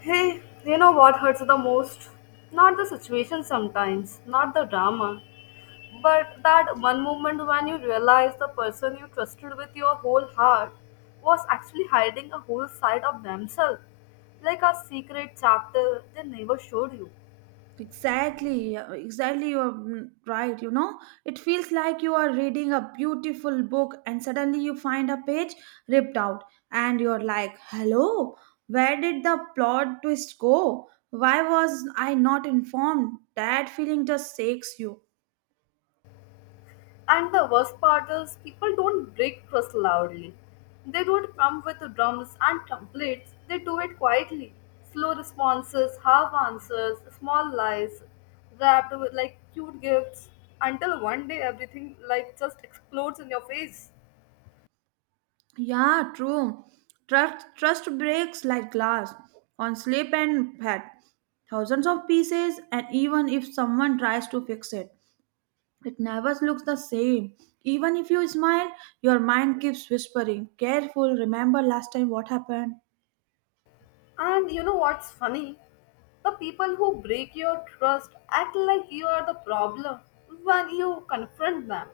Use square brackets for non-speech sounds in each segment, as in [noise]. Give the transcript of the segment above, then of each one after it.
Hey, you know what hurts the most? Not the situation sometimes, not the drama, but that one moment when you realize the person you trusted with your whole heart was actually hiding a whole side of themselves, like a secret chapter they never showed you. Exactly, yeah, exactly, you are right. You know, it feels like you are reading a beautiful book and suddenly you find a page ripped out, and you're like, hello, where did the plot twist go? Why was I not informed? That feeling just shakes you. And the worst part is, people don't break trust loudly. They don't come with drums and templates, they do it quietly. Slow responses, half answers, small lies, wrapped with like cute gifts, until one day everything like just explodes in your face. Yeah, true. Trust breaks like glass on slip and fat, thousands of pieces, and even if someone tries to fix it. It never looks the same. Even if you smile, your mind keeps whispering, careful, remember last time what happened. And you know what's funny? The people who break your trust act like you are the problem when you confront them.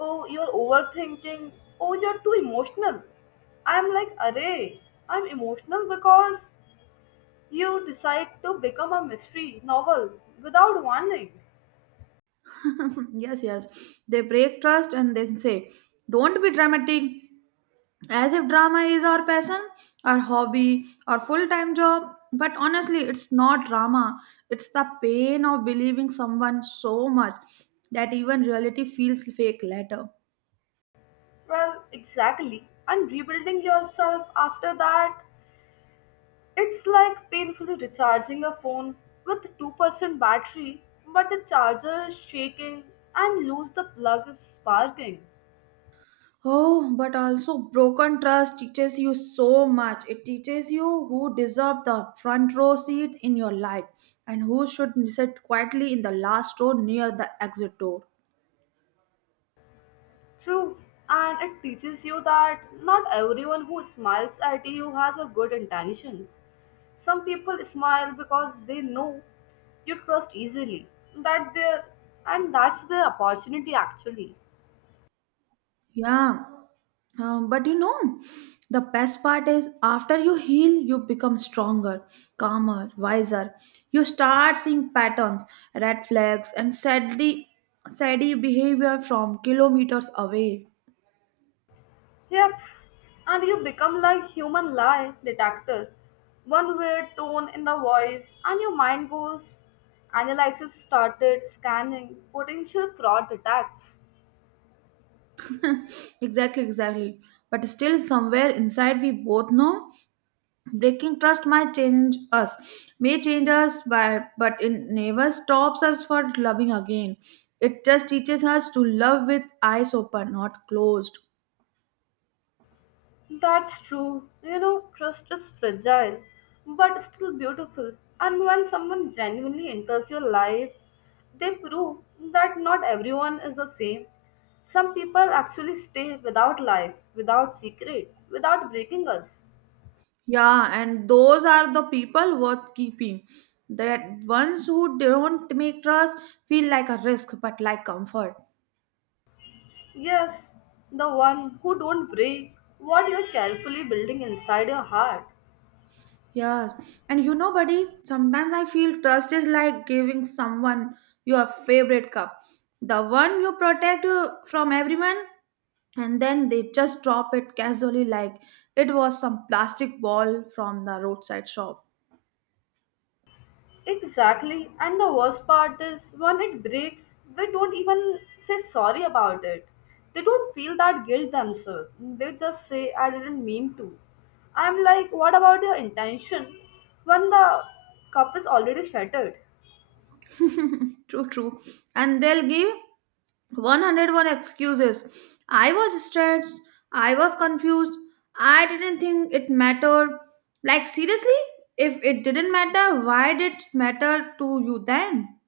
Oh, you're overthinking. Oh, you're too emotional. I'm like, array. I'm emotional because you decide to become a mystery novel without warning. [laughs] Yes, yes. They break trust and then say, don't be dramatic. As if drama is our passion, our hobby, our full time job. But honestly, it's not drama. It's the pain of believing someone so much that even reality feels fake later. Well, exactly. And rebuilding yourself after that, it's like painfully recharging a phone with 2% battery, but the charger is shaking and lose the plug is sparking. Oh, but also broken trust teaches you so much. It teaches you who deserve the front row seat in your life and who should sit quietly in the last row near the exit door. True, and it teaches you that not everyone who smiles at you has a good intentions. Some people smile because they know you trust easily. That their and that's the opportunity actually. Yeah, but you know, the best part is after you heal, you become stronger, calmer, wiser. You start seeing patterns, red flags, and sadly behavior from kilometers away. Yep. And you become like human lie detector. One weird tone in the voice and your mind goes analysis started scanning potential fraud attacks. [laughs] Exactly, exactly. But still, somewhere inside, we both know breaking trust might change us, may change us, by, but it never stops us for loving again. It just teaches us to love with eyes open, not closed. That's true. You know, trust is fragile, but still beautiful. And when someone genuinely enters your life, they prove that not everyone is the same. Some people actually stay without lies, without secrets, without breaking us. Yeah, and those are the people worth keeping. That ones who don't make trust feel like a risk, but like comfort. Yes, the one who don't break what you're carefully building inside your heart. Yes, and you know, buddy, sometimes I feel trust is like giving someone your favorite cup, the one you protect from everyone, and then they just drop it casually like it was some plastic ball from the roadside shop. Exactly. And the worst part is when it breaks, they don't even say sorry about it. They don't feel that guilt themselves. They just say, I didn't mean to. I'm like, what about your intention when the cup is already shattered? [laughs] True, true. And they'll give 101 excuses. I was stressed. I was confused. I didn't think it mattered. Like, seriously? If it didn't matter, why did it matter to you then?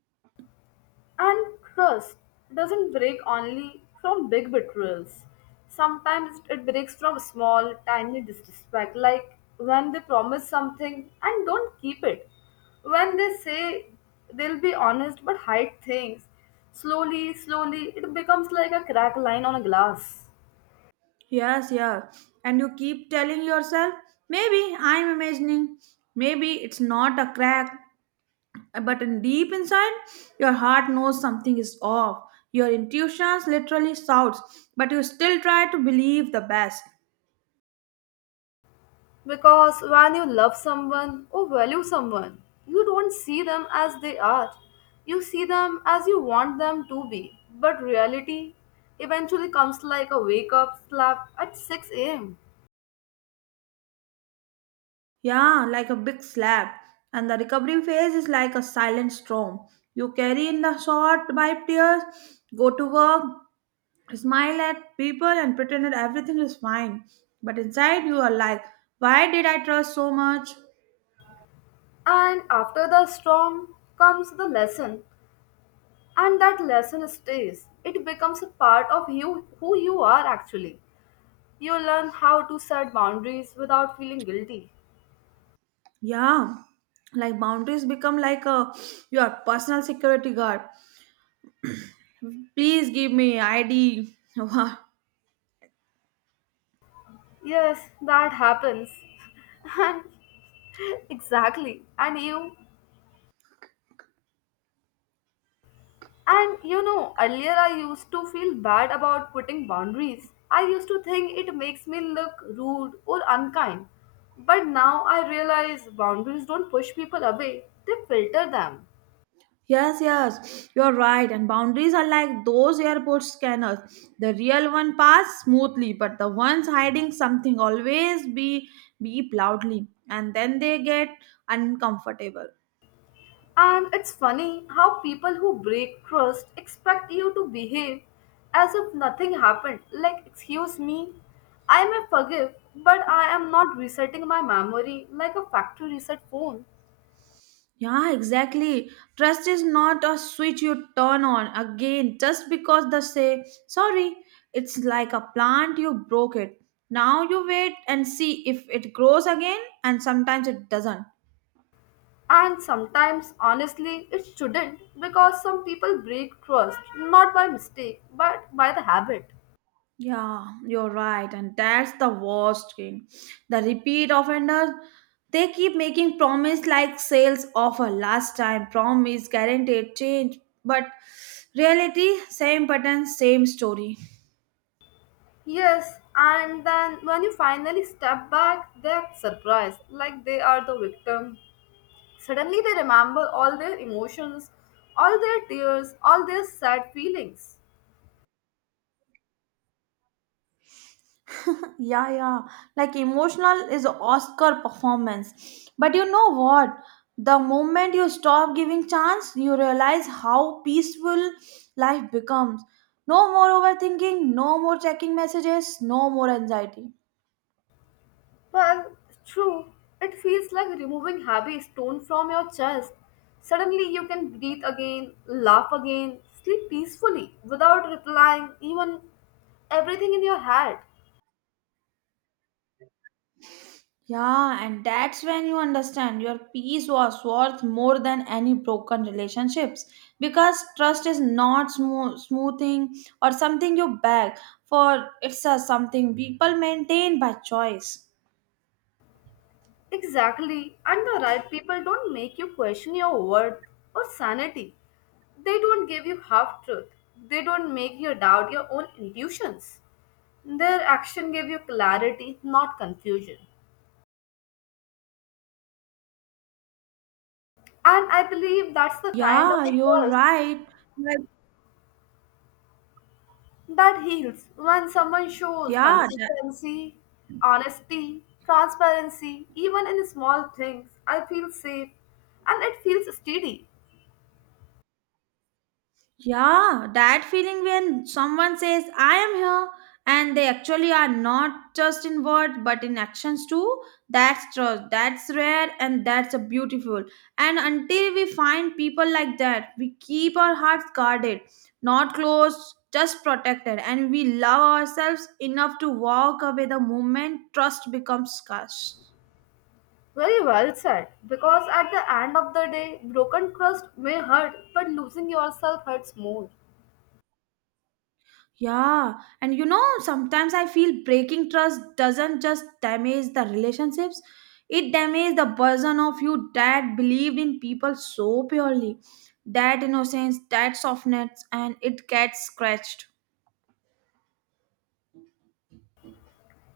And trust doesn't break only from big betrayals. Sometimes it breaks from small, tiny disrespect, like when they promise something and don't keep it. When they say they'll be honest but hide things, slowly, slowly, it becomes like a crack line on a glass. Yes, yes. And you keep telling yourself, maybe I'm imagining. Maybe it's not a crack. But in deep inside, your heart knows something is off. Your intuitions literally shouts, but you still try to believe the best. Because when you love someone or value someone, you don't see them as they are. You see them as you want them to be. But reality eventually comes like a wake up slap at 6 am. Yeah, like a big slab. And the recovery phase is like a silent storm. You carry in the short by tears, go to work, smile at people, and pretend that everything is fine. But inside, you are like, why did I trust so much? And after the storm comes the lesson, and that lesson stays. It becomes a part of you who you are actually. You learn how to set boundaries without feeling guilty. Yeah, like boundaries become like a your personal security guard. Please give me ID. [laughs] Yes, that happens. [laughs] And exactly. And you know, earlier I used to feel bad about putting boundaries. I used to think it makes me look rude or unkind. But now I realize boundaries don't push people away, they filter them. Yes, yes, you're right. And boundaries are like those airport scanners. The real one pass smoothly, but the ones hiding something always be beep loudly, and then they get uncomfortable. And it's funny how people who break trust expect you to behave as if nothing happened. Like, excuse me, I may forgive, but I am not resetting my memory like a factory reset phone. Yeah, exactly. Trust is not a switch you turn on again just because they say sorry. It's like a plant you broke it. Now you wait and see if it grows again, and sometimes it doesn't. And sometimes, honestly, it shouldn't because some people break trust not by mistake but by the habit. Yeah, you're right, and that's the worst thing. The repeat offenders, they keep making promise like sales offer last time, promise guaranteed change, but reality same pattern, same story. Yes, and then when you finally step back, they are surprised like they are the victim. Suddenly they remember all their emotions, all their tears, all their sad feelings. Yeah, yeah, like emotional is Oscar performance. But you know what? The moment you stop giving chance, you realize how peaceful life becomes. No more overthinking, no more checking messages, no more anxiety. Well, true, it feels like removing heavy stone from your chest. Suddenly you can breathe again, laugh again, sleep peacefully without replying even everything in your head. Yeah, and that's when you understand your peace was worth more than any broken relationships because trust is not smoothing or something you beg for, it's a something people maintain by choice. Exactly, and the right people don't make you question your worth or sanity. They don't give you half truth. They don't make you doubt your own intuitions. Their action gave you clarity, not confusion. And I believe that's the kind of Yeah, a you're trust right. But that heals when someone shows yeah, consistency, honesty, transparency, even in small things. I feel safe and it feels steady. yeah, that feeling when someone says, I am here, and they actually are not just in words but in actions too. That's trust, that's rare, and that's a beautiful. And until we find people like that, we keep our hearts guarded, not closed, just protected, and we love ourselves enough to walk away the moment trust becomes scarce. Very well said. Because at the end of the day, broken trust may hurt, but losing yourself hurts more. Yeah, and you know, sometimes I feel breaking trust doesn't just damage the relationships, it damages the person of you that believed in people so purely. That innocence, that softness, and it gets scratched.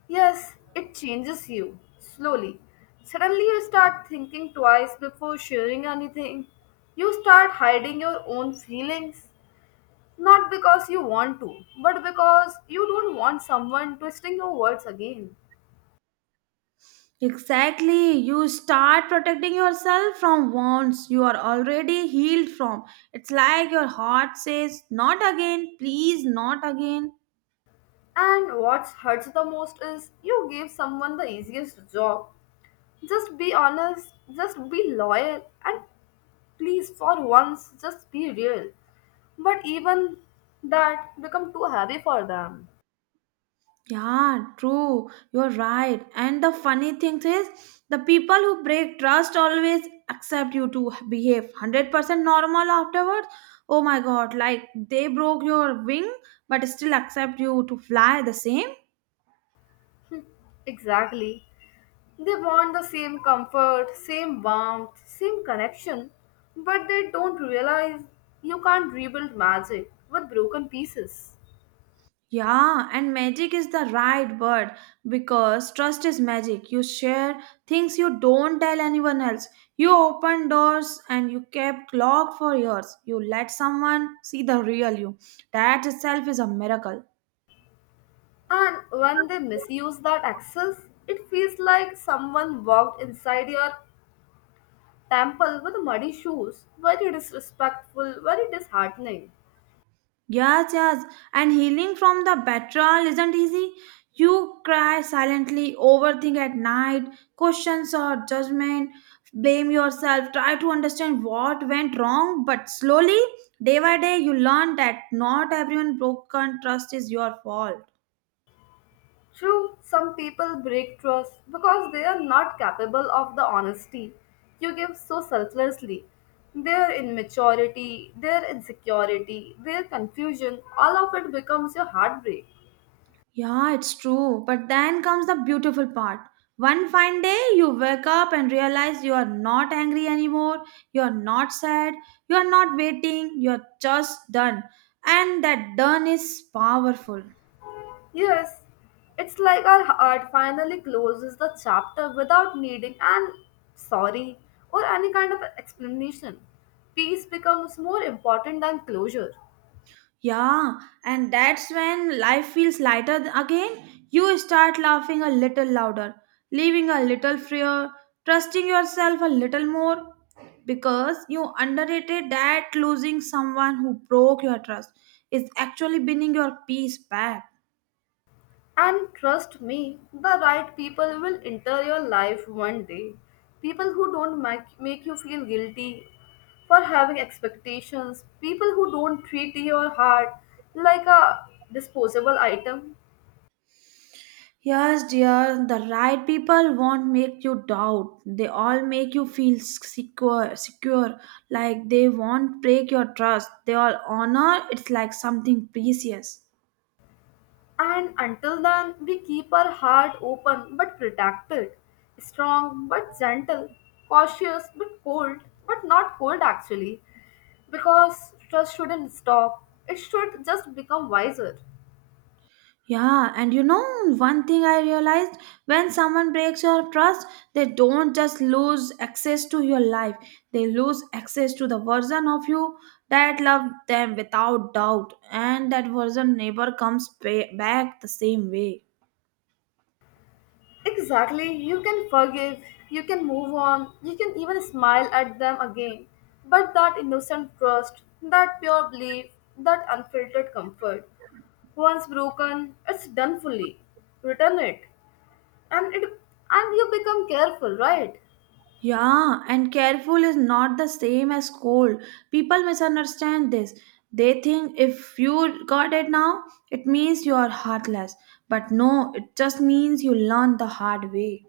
Yes, it changes you slowly. Suddenly, you start thinking twice before sharing anything. You start hiding your own feelings, not because you want to, but because you don't want someone twisting your words again. Exactly, you start protecting yourself from wounds you are already healed from. It's like your heart says, not again, please, not again. And what hurts the most is you gave someone the easiest job. Just be honest, just be loyal, and please, for once, just be real. But even that become too heavy for them. Yeah, true. You're right. And the funny thing is, the people who break trust always accept you to behave 100% normal afterwards. Oh my god, like they broke your wing but still accept you to fly the same. Exactly. They want the same comfort, same warmth, same connection, but they don't realize you can't rebuild magic with broken pieces. Yeah, and magic is the right word because trust is magic. You share things you don't tell anyone else. You open doors and you kept locked for years. You let someone see the real you. That itself is a miracle. And when they misuse that access, it feels like someone walked inside your temple with muddy shoes. Very disrespectful, very disheartening. Yes, yes. And healing from the betrayal isn't easy. You cry silently, overthink at night, questions or judgment, blame yourself, try to understand what went wrong. But slowly, day by day, you learn that not everyone broken trust is your fault. True, some people break trust because they are not capable of the honesty you give so selflessly. Their immaturity, their insecurity, their confusion, all of it becomes your heartbreak. Yeah, it's true. But then comes the beautiful part. One fine day, you wake up and realize you are not angry anymore, you are not sad, you are not waiting, you are just done. And that done is powerful. Yes, it's like our heart finally closes the chapter without needing an sorry or any kind of explanation. Peace becomes more important than closure. Yeah, and that's when life feels lighter again. You start laughing a little louder, living a little freer, trusting yourself a little more because you underrated that losing someone who broke your trust is actually bringing your peace back. And trust me, the right people will enter your life one day. People who don't make you feel guilty for having expectations, people who don't treat your heart like a disposable item. Yes, dear, the right people won't make you doubt. They all make you feel secure, like they won't break your trust. They all honor it's like something precious. And until then, we keep our heart open but protected, strong but gentle, cautious but cold, but not cold actually, because trust shouldn't stop, it should just become wiser. Yeah, and you know, one thing I realized when someone breaks your trust, they don't just lose access to your life, they lose access to the version of you that loved them without doubt, and that version never comes back the same way. Exactly. You can forgive, you can move on, you can even smile at them again. But that innocent trust, that pure belief, that unfiltered comfort, once broken, it's done fully. Return it. And it and you become careful, right? Yeah, and careful is not the same as cold. People misunderstand this. They think if you got it now, it means you are heartless. But no, it just means you learn the hard way.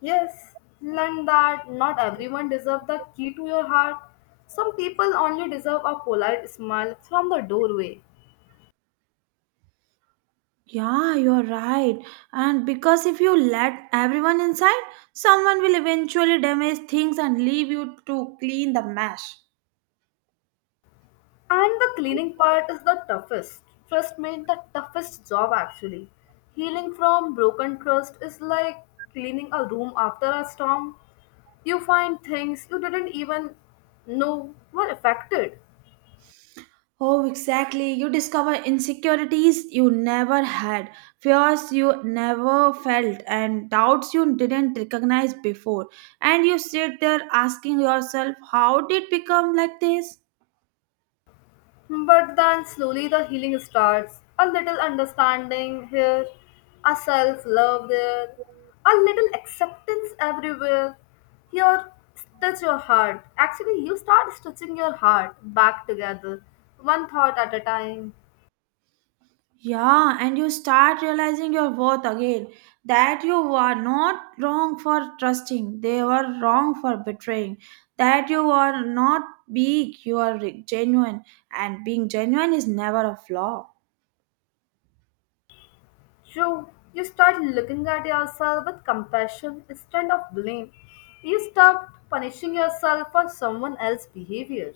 Yes. Learn that not everyone deserves the key to your heart. Some people only deserve a polite smile from the doorway. Yeah, you're right. And because if you let everyone inside, someone will eventually damage things and leave you to clean the mess. And the cleaning part is the toughest. Trust me, the toughest job actually. Healing from broken trust is like cleaning a room after a storm. You find things you didn't even know were affected. Oh, exactly. You discover insecurities you never had, fears you never felt, and doubts you didn't recognize before. And you sit there asking yourself, how did become like this? But then slowly the healing starts. A little understanding here, a self love there, a little acceptance everywhere. Here, stitch your heart. Actually, you start stitching your heart back together, one thought at a time. Yeah, and you start realizing your worth again that you were not wrong for trusting, they were wrong for betraying, that you are not big, you are genuine, and being genuine is never a flaw. So, you start looking at yourself with compassion instead of blame. You stop punishing yourself for someone else's behavior.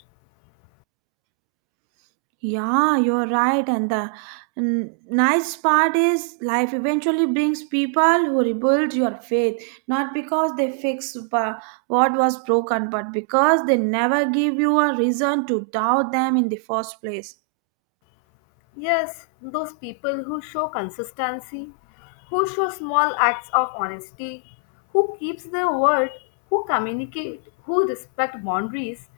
Yeah, you're right. And the nice part is life eventually brings people who rebuild your faith, not because they fix what was broken, but because they never give you a reason to doubt them in the first place. Yes, those people who show consistency, who show small acts of honesty, who keeps their word, who communicate, who respect boundaries,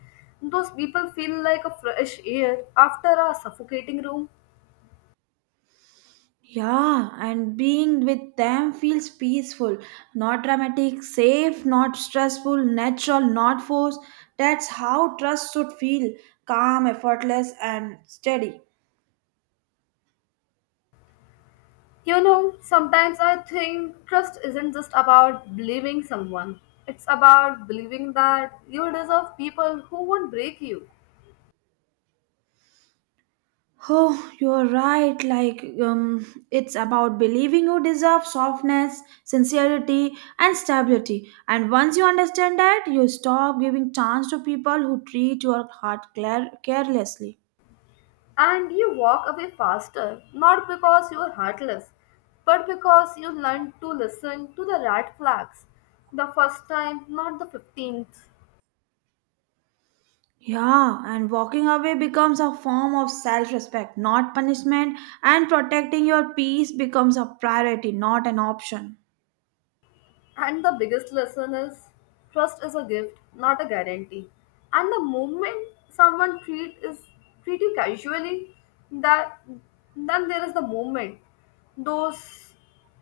those people feel like a fresh air after a suffocating room. Yeah, and being with them feels peaceful, not dramatic, safe, not stressful, natural, not forced. That's how trust should feel calm, effortless, and steady. You know, sometimes I think trust isn't just about believing someone. It's about believing that you deserve people who won't break you. Oh, you're right. Like, it's about believing you deserve softness, sincerity, and stability. And once you understand that, you stop giving chance to people who treat your heart carelessly. And you walk away faster, not because you are heartless, but because you learned to listen to the red flags the first time, not the 15th. Yeah, and walking away becomes a form of self respect, not punishment, and protecting your peace becomes a priority, not an option. And the biggest lesson is trust is a gift, not a guarantee. And the moment someone treat you casually, that then there is the moment. Those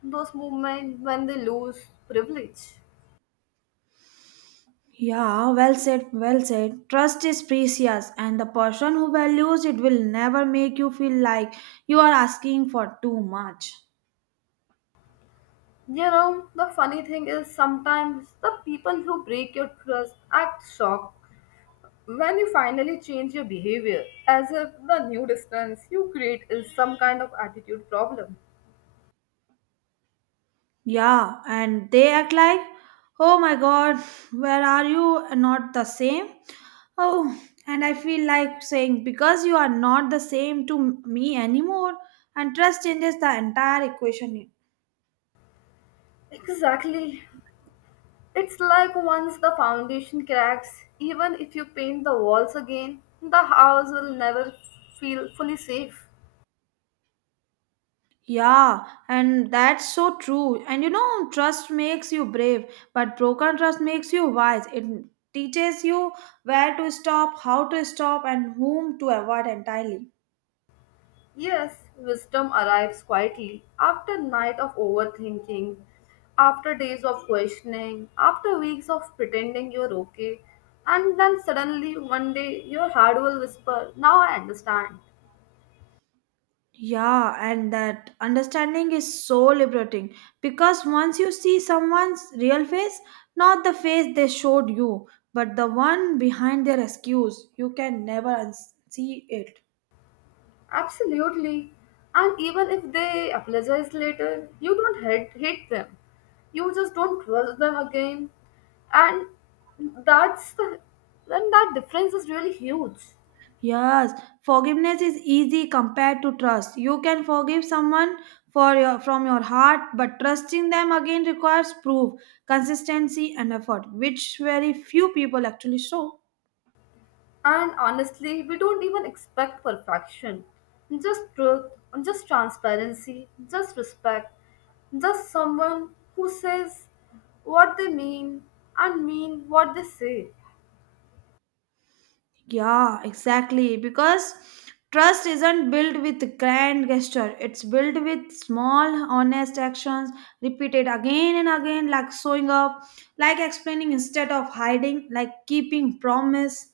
those moment when they lose privilege. Yeah, well said, well said. Trust is precious, and the person who values it will never make you feel like you are asking for too much. You know, the funny thing is sometimes the people who break your trust act shocked when you finally change your behavior, as if the new distance you create is some kind of attitude problem. Yeah, and they act like, oh my god, where are you? Not the same. Oh, and I feel like saying because you are not the same to me anymore, and trust changes the entire equation. Exactly. It's like once the foundation cracks, even if you paint the walls again, the house will never feel fully safe. Yeah, and that's so true. And you know, trust makes you brave, but broken trust makes you wise. It teaches you where to stop, how to stop, and whom to avoid entirely. Yes, wisdom arrives quietly after night of overthinking, after days of questioning, after weeks of pretending you're okay, and then suddenly one day your heart will whisper, now I understand. Yeah, and that understanding is so liberating because once you see someone's real face, not the face they showed you, but the one behind their excuse, you can never see it. Absolutely. And even if they apologize later, you don't hate them. You just don't trust them again. And that's then that difference is really huge. Yes, forgiveness is easy compared to trust. You can forgive someone for your from your heart, but trusting them again requires proof, consistency, and effort, which very few people actually show. And honestly, we don't even expect perfection. Just truth, just transparency, just respect, just someone who says what they mean and mean what they say. Yeah, exactly. Because trust isn't built with grand gesture, it's built with small, honest actions repeated again and again, like showing up, like explaining instead of hiding, like keeping promise.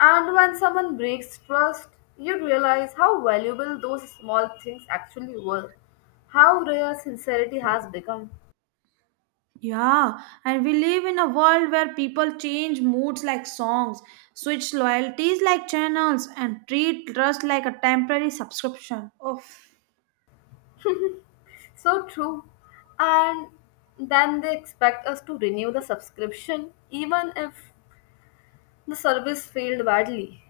And when someone breaks trust, you realize how valuable those small things actually were, how rare sincerity has become. Yeah, and we live in a world where people change moods like songs, switch loyalties like channels, and treat trust like a temporary subscription. Oh. So true. And then they expect us to renew the subscription even if the service failed badly.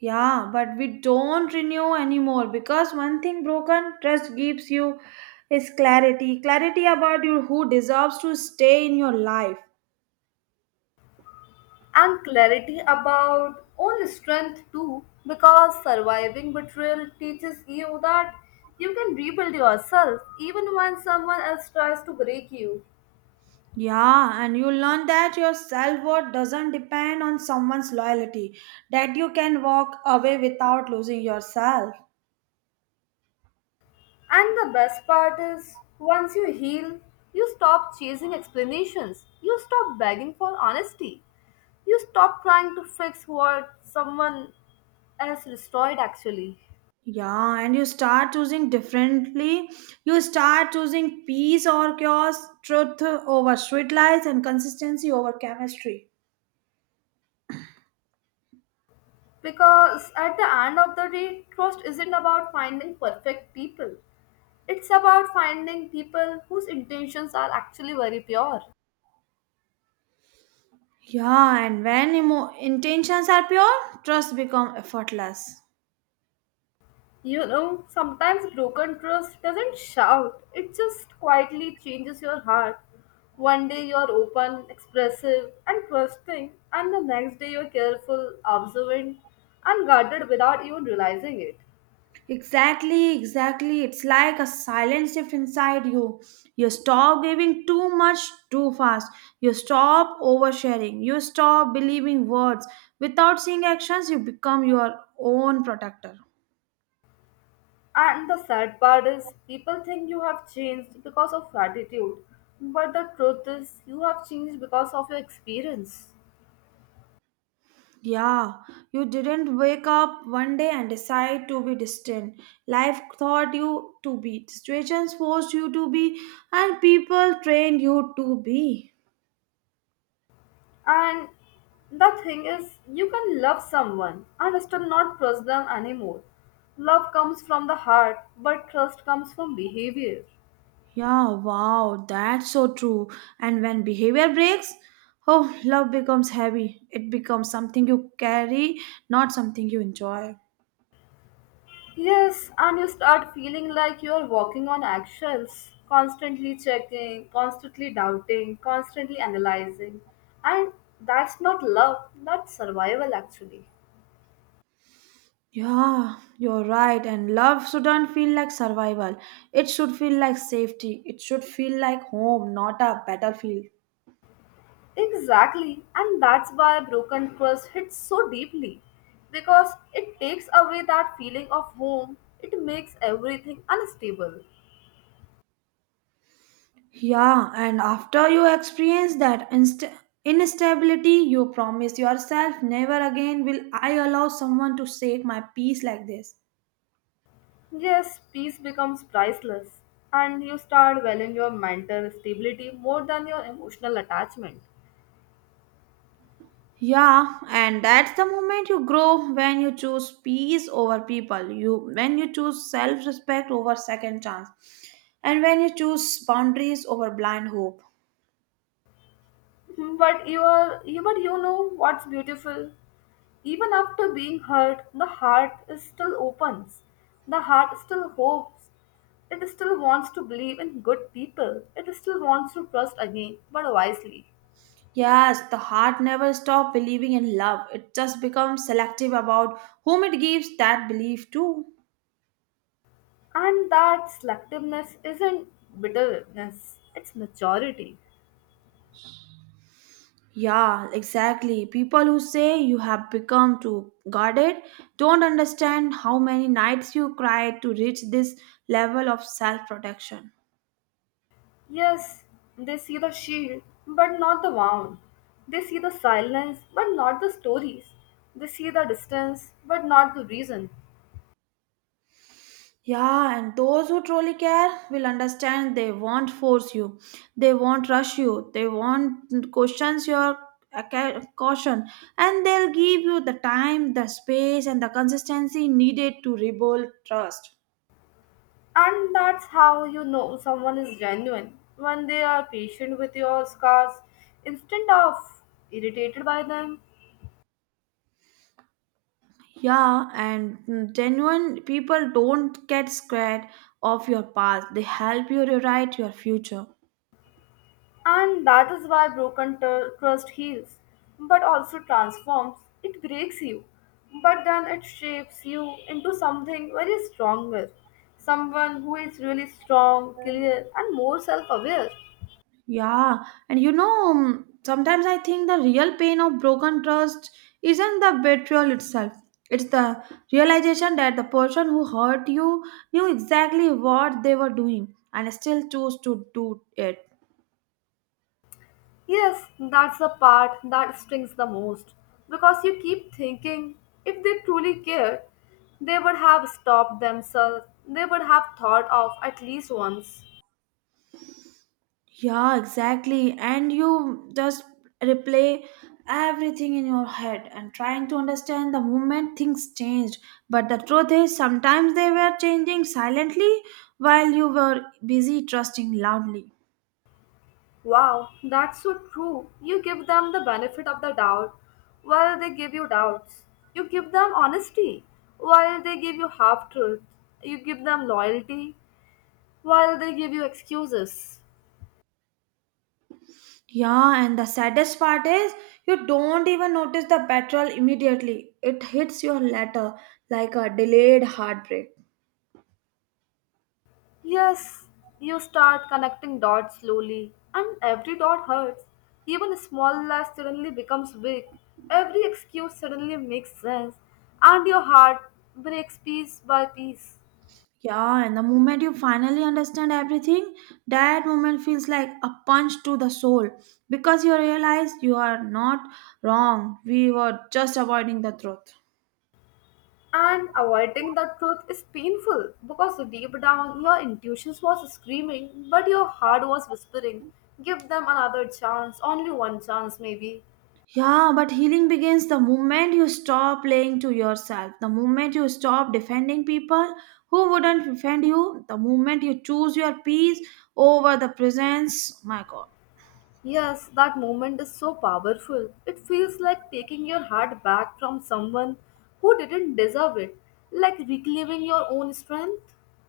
Yeah, but we don't renew anymore because one thing broken, trust gives you is clarity. Clarity about you who deserves to stay in your life. And clarity about own strength too, because surviving betrayal teaches you that you can rebuild yourself even when someone else tries to break you. Yeah, and you learn that your self worth doesn't depend on someone's loyalty, that you can walk away without losing yourself. And the best part is, once you heal, you stop chasing explanations, you stop begging for honesty, you stop trying to fix what someone else destroyed actually. Yeah, and you start choosing differently. You start choosing peace or chaos, truth over sweet lies, and consistency over chemistry. Because at the end of the day, trust isn't about finding perfect people. It's about finding people whose intentions are actually very pure. Yeah, and when intentions are pure, trust become effortless. You know, sometimes broken trust doesn't shout, it just quietly changes your heart. One day you're open, expressive, and trusting, and the next day you're careful, observant, and guarded without even realizing it. Exactly, exactly. It's like a silent shift inside you. You stop giving too much too fast. You stop oversharing. You stop believing words. Without seeing actions, you become your own protector. And the sad part is, people think you have changed because of gratitude, but the truth is, you have changed because of your experience. Yeah, you didn't wake up one day and decide to be distant. Life taught you to be, situations forced you to be, and people trained you to be. And the thing is, you can love someone and still not trust them anymore. Love comes from the heart, but trust comes from behavior. Yeah, wow, that's so true. And when behavior breaks, oh, love becomes heavy. It becomes something you carry, not something you enjoy. Yes, and you start feeling like you're walking on eggshells, constantly checking, constantly doubting, constantly analyzing. And that's not love, that's survival actually. Yeah, you're right. And love shouldn't feel like survival. It should feel like safety. It should feel like home, not a battlefield. Exactly, and that's why broken trust hits so deeply because it takes away that feeling of home, it makes everything unstable. Yeah, and after you experience that instability, you promise yourself, never again will I allow someone to shake my peace like this. Yes, peace becomes priceless, and you start valuing your mental stability more than your emotional attachment. Yeah, and that's the moment you grow when you choose peace over people. You when you choose self-respect over second chance, and when you choose boundaries over blind hope. Hmm, but you are you, but you know what's beautiful? Even after being hurt, the heart is still opens. The heart still hopes. It still wants to believe in good people. It still wants to trust again, but wisely. Yes, the heart never stops believing in love. It just becomes selective about whom it gives that belief to. And that selectiveness isn't bitterness, it's maturity. Yeah, exactly. People who say you have become too guarded don't understand how many nights you cried to reach this level of self protection. Yes, they see the shield, but not the wound. They see the silence, but not the stories. They see the distance, but not the reason. Yeah, and those who truly care will understand they won't force you, they won't rush you, they won't question your caution, and they'll give you the time, the space, and the consistency needed to rebuild trust. And that's how you know someone is genuine when they are patient with your scars instead of irritated by them. Yeah, and genuine people don't get scared of your past. They help you rewrite your future. And that is why broken trust heals, but also transforms. It breaks you, but then it shapes you into something very stronger. Someone who is really strong, clear, and more self aware. Yeah, and sometimes I think the real pain of broken trust isn't the betrayal itself. It's the realization that the person who hurt you knew exactly what they were doing and still chose to do it. Yes, that's the part that stings the most because you keep thinking if they truly cared, they would have stopped themselves, they would have thought of at least once. Yeah, exactly. And you just replay everything in your head and trying to understand the moment things changed. But the truth is, sometimes they were changing silently while you were busy trusting loudly. Wow, that's so true. You give them the benefit of the doubt while they give you doubts. You give them honesty while they give you half truth. You give them loyalty while they give you excuses. Yeah, and the saddest part is you don't even notice the petrol immediately. It hits your later like a delayed heartbreak. Yes, you start connecting dots slowly, and every dot hurts. Even small lies suddenly becomes big. Every excuse suddenly makes sense, and your heart breaks piece by piece. Yeah, and the moment you finally understand everything, that moment feels like a punch to the soul because you realize you are not wrong. We were just avoiding the truth. And avoiding the truth is painful because deep down your intuition was screaming, but your heart was whispering, give them another chance, only one chance, maybe. Yeah, but healing begins the moment you stop playing to yourself, the moment you stop defending people who wouldn't defend you, the moment you choose your peace over the presence. My God. Yes, that moment is so powerful. It feels like taking your heart back from someone who didn't deserve it, like reclaiming your own strength.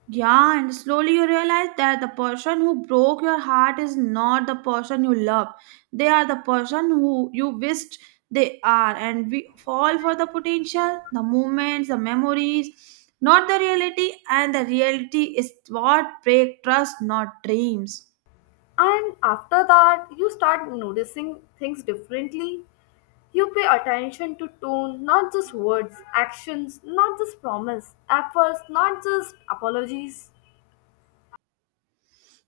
Yeah, and slowly you realize that the person who broke your heart is not the person you love. They are the person who you wished they are. And we fall for the potential, the moments, the memories, not the reality. And the reality is what break trust, not dreams. And after that, you start noticing things differently. You pay attention to tone, not just words, actions, not just promise, efforts, not just apologies.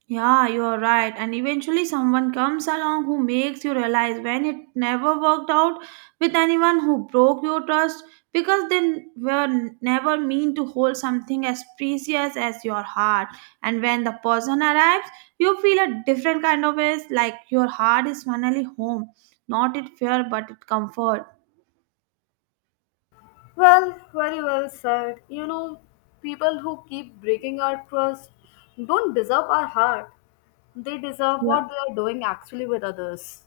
Yeah, you are right. And eventually, someone comes along who makes you realize when it never worked out with anyone who broke your trust because they were never mean to hold something as precious as your heart. And when the person arrives, you feel a different kind of ways like your heart is finally home. Not it fear, but it comfort. Well, very well said. You know, people who keep breaking our trust don't deserve our heart. They deserve Yeah. what they are doing actually with others.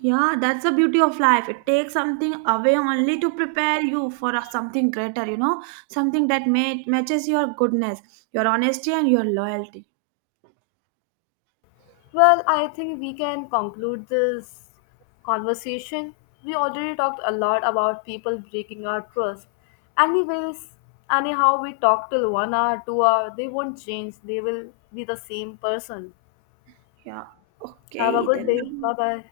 Yeah, that's the beauty of life. It takes something away only to prepare you for something greater, you know, something that matches your goodness, your honesty, and your loyalty. Well, I think we can conclude this conversation. We already talked a lot about people breaking our trust. Anyways, anyhow, we talk till 1 hour, 2 hour, they won't change. They will be the same person. Yeah, Have a okay, good then. day. Bye bye.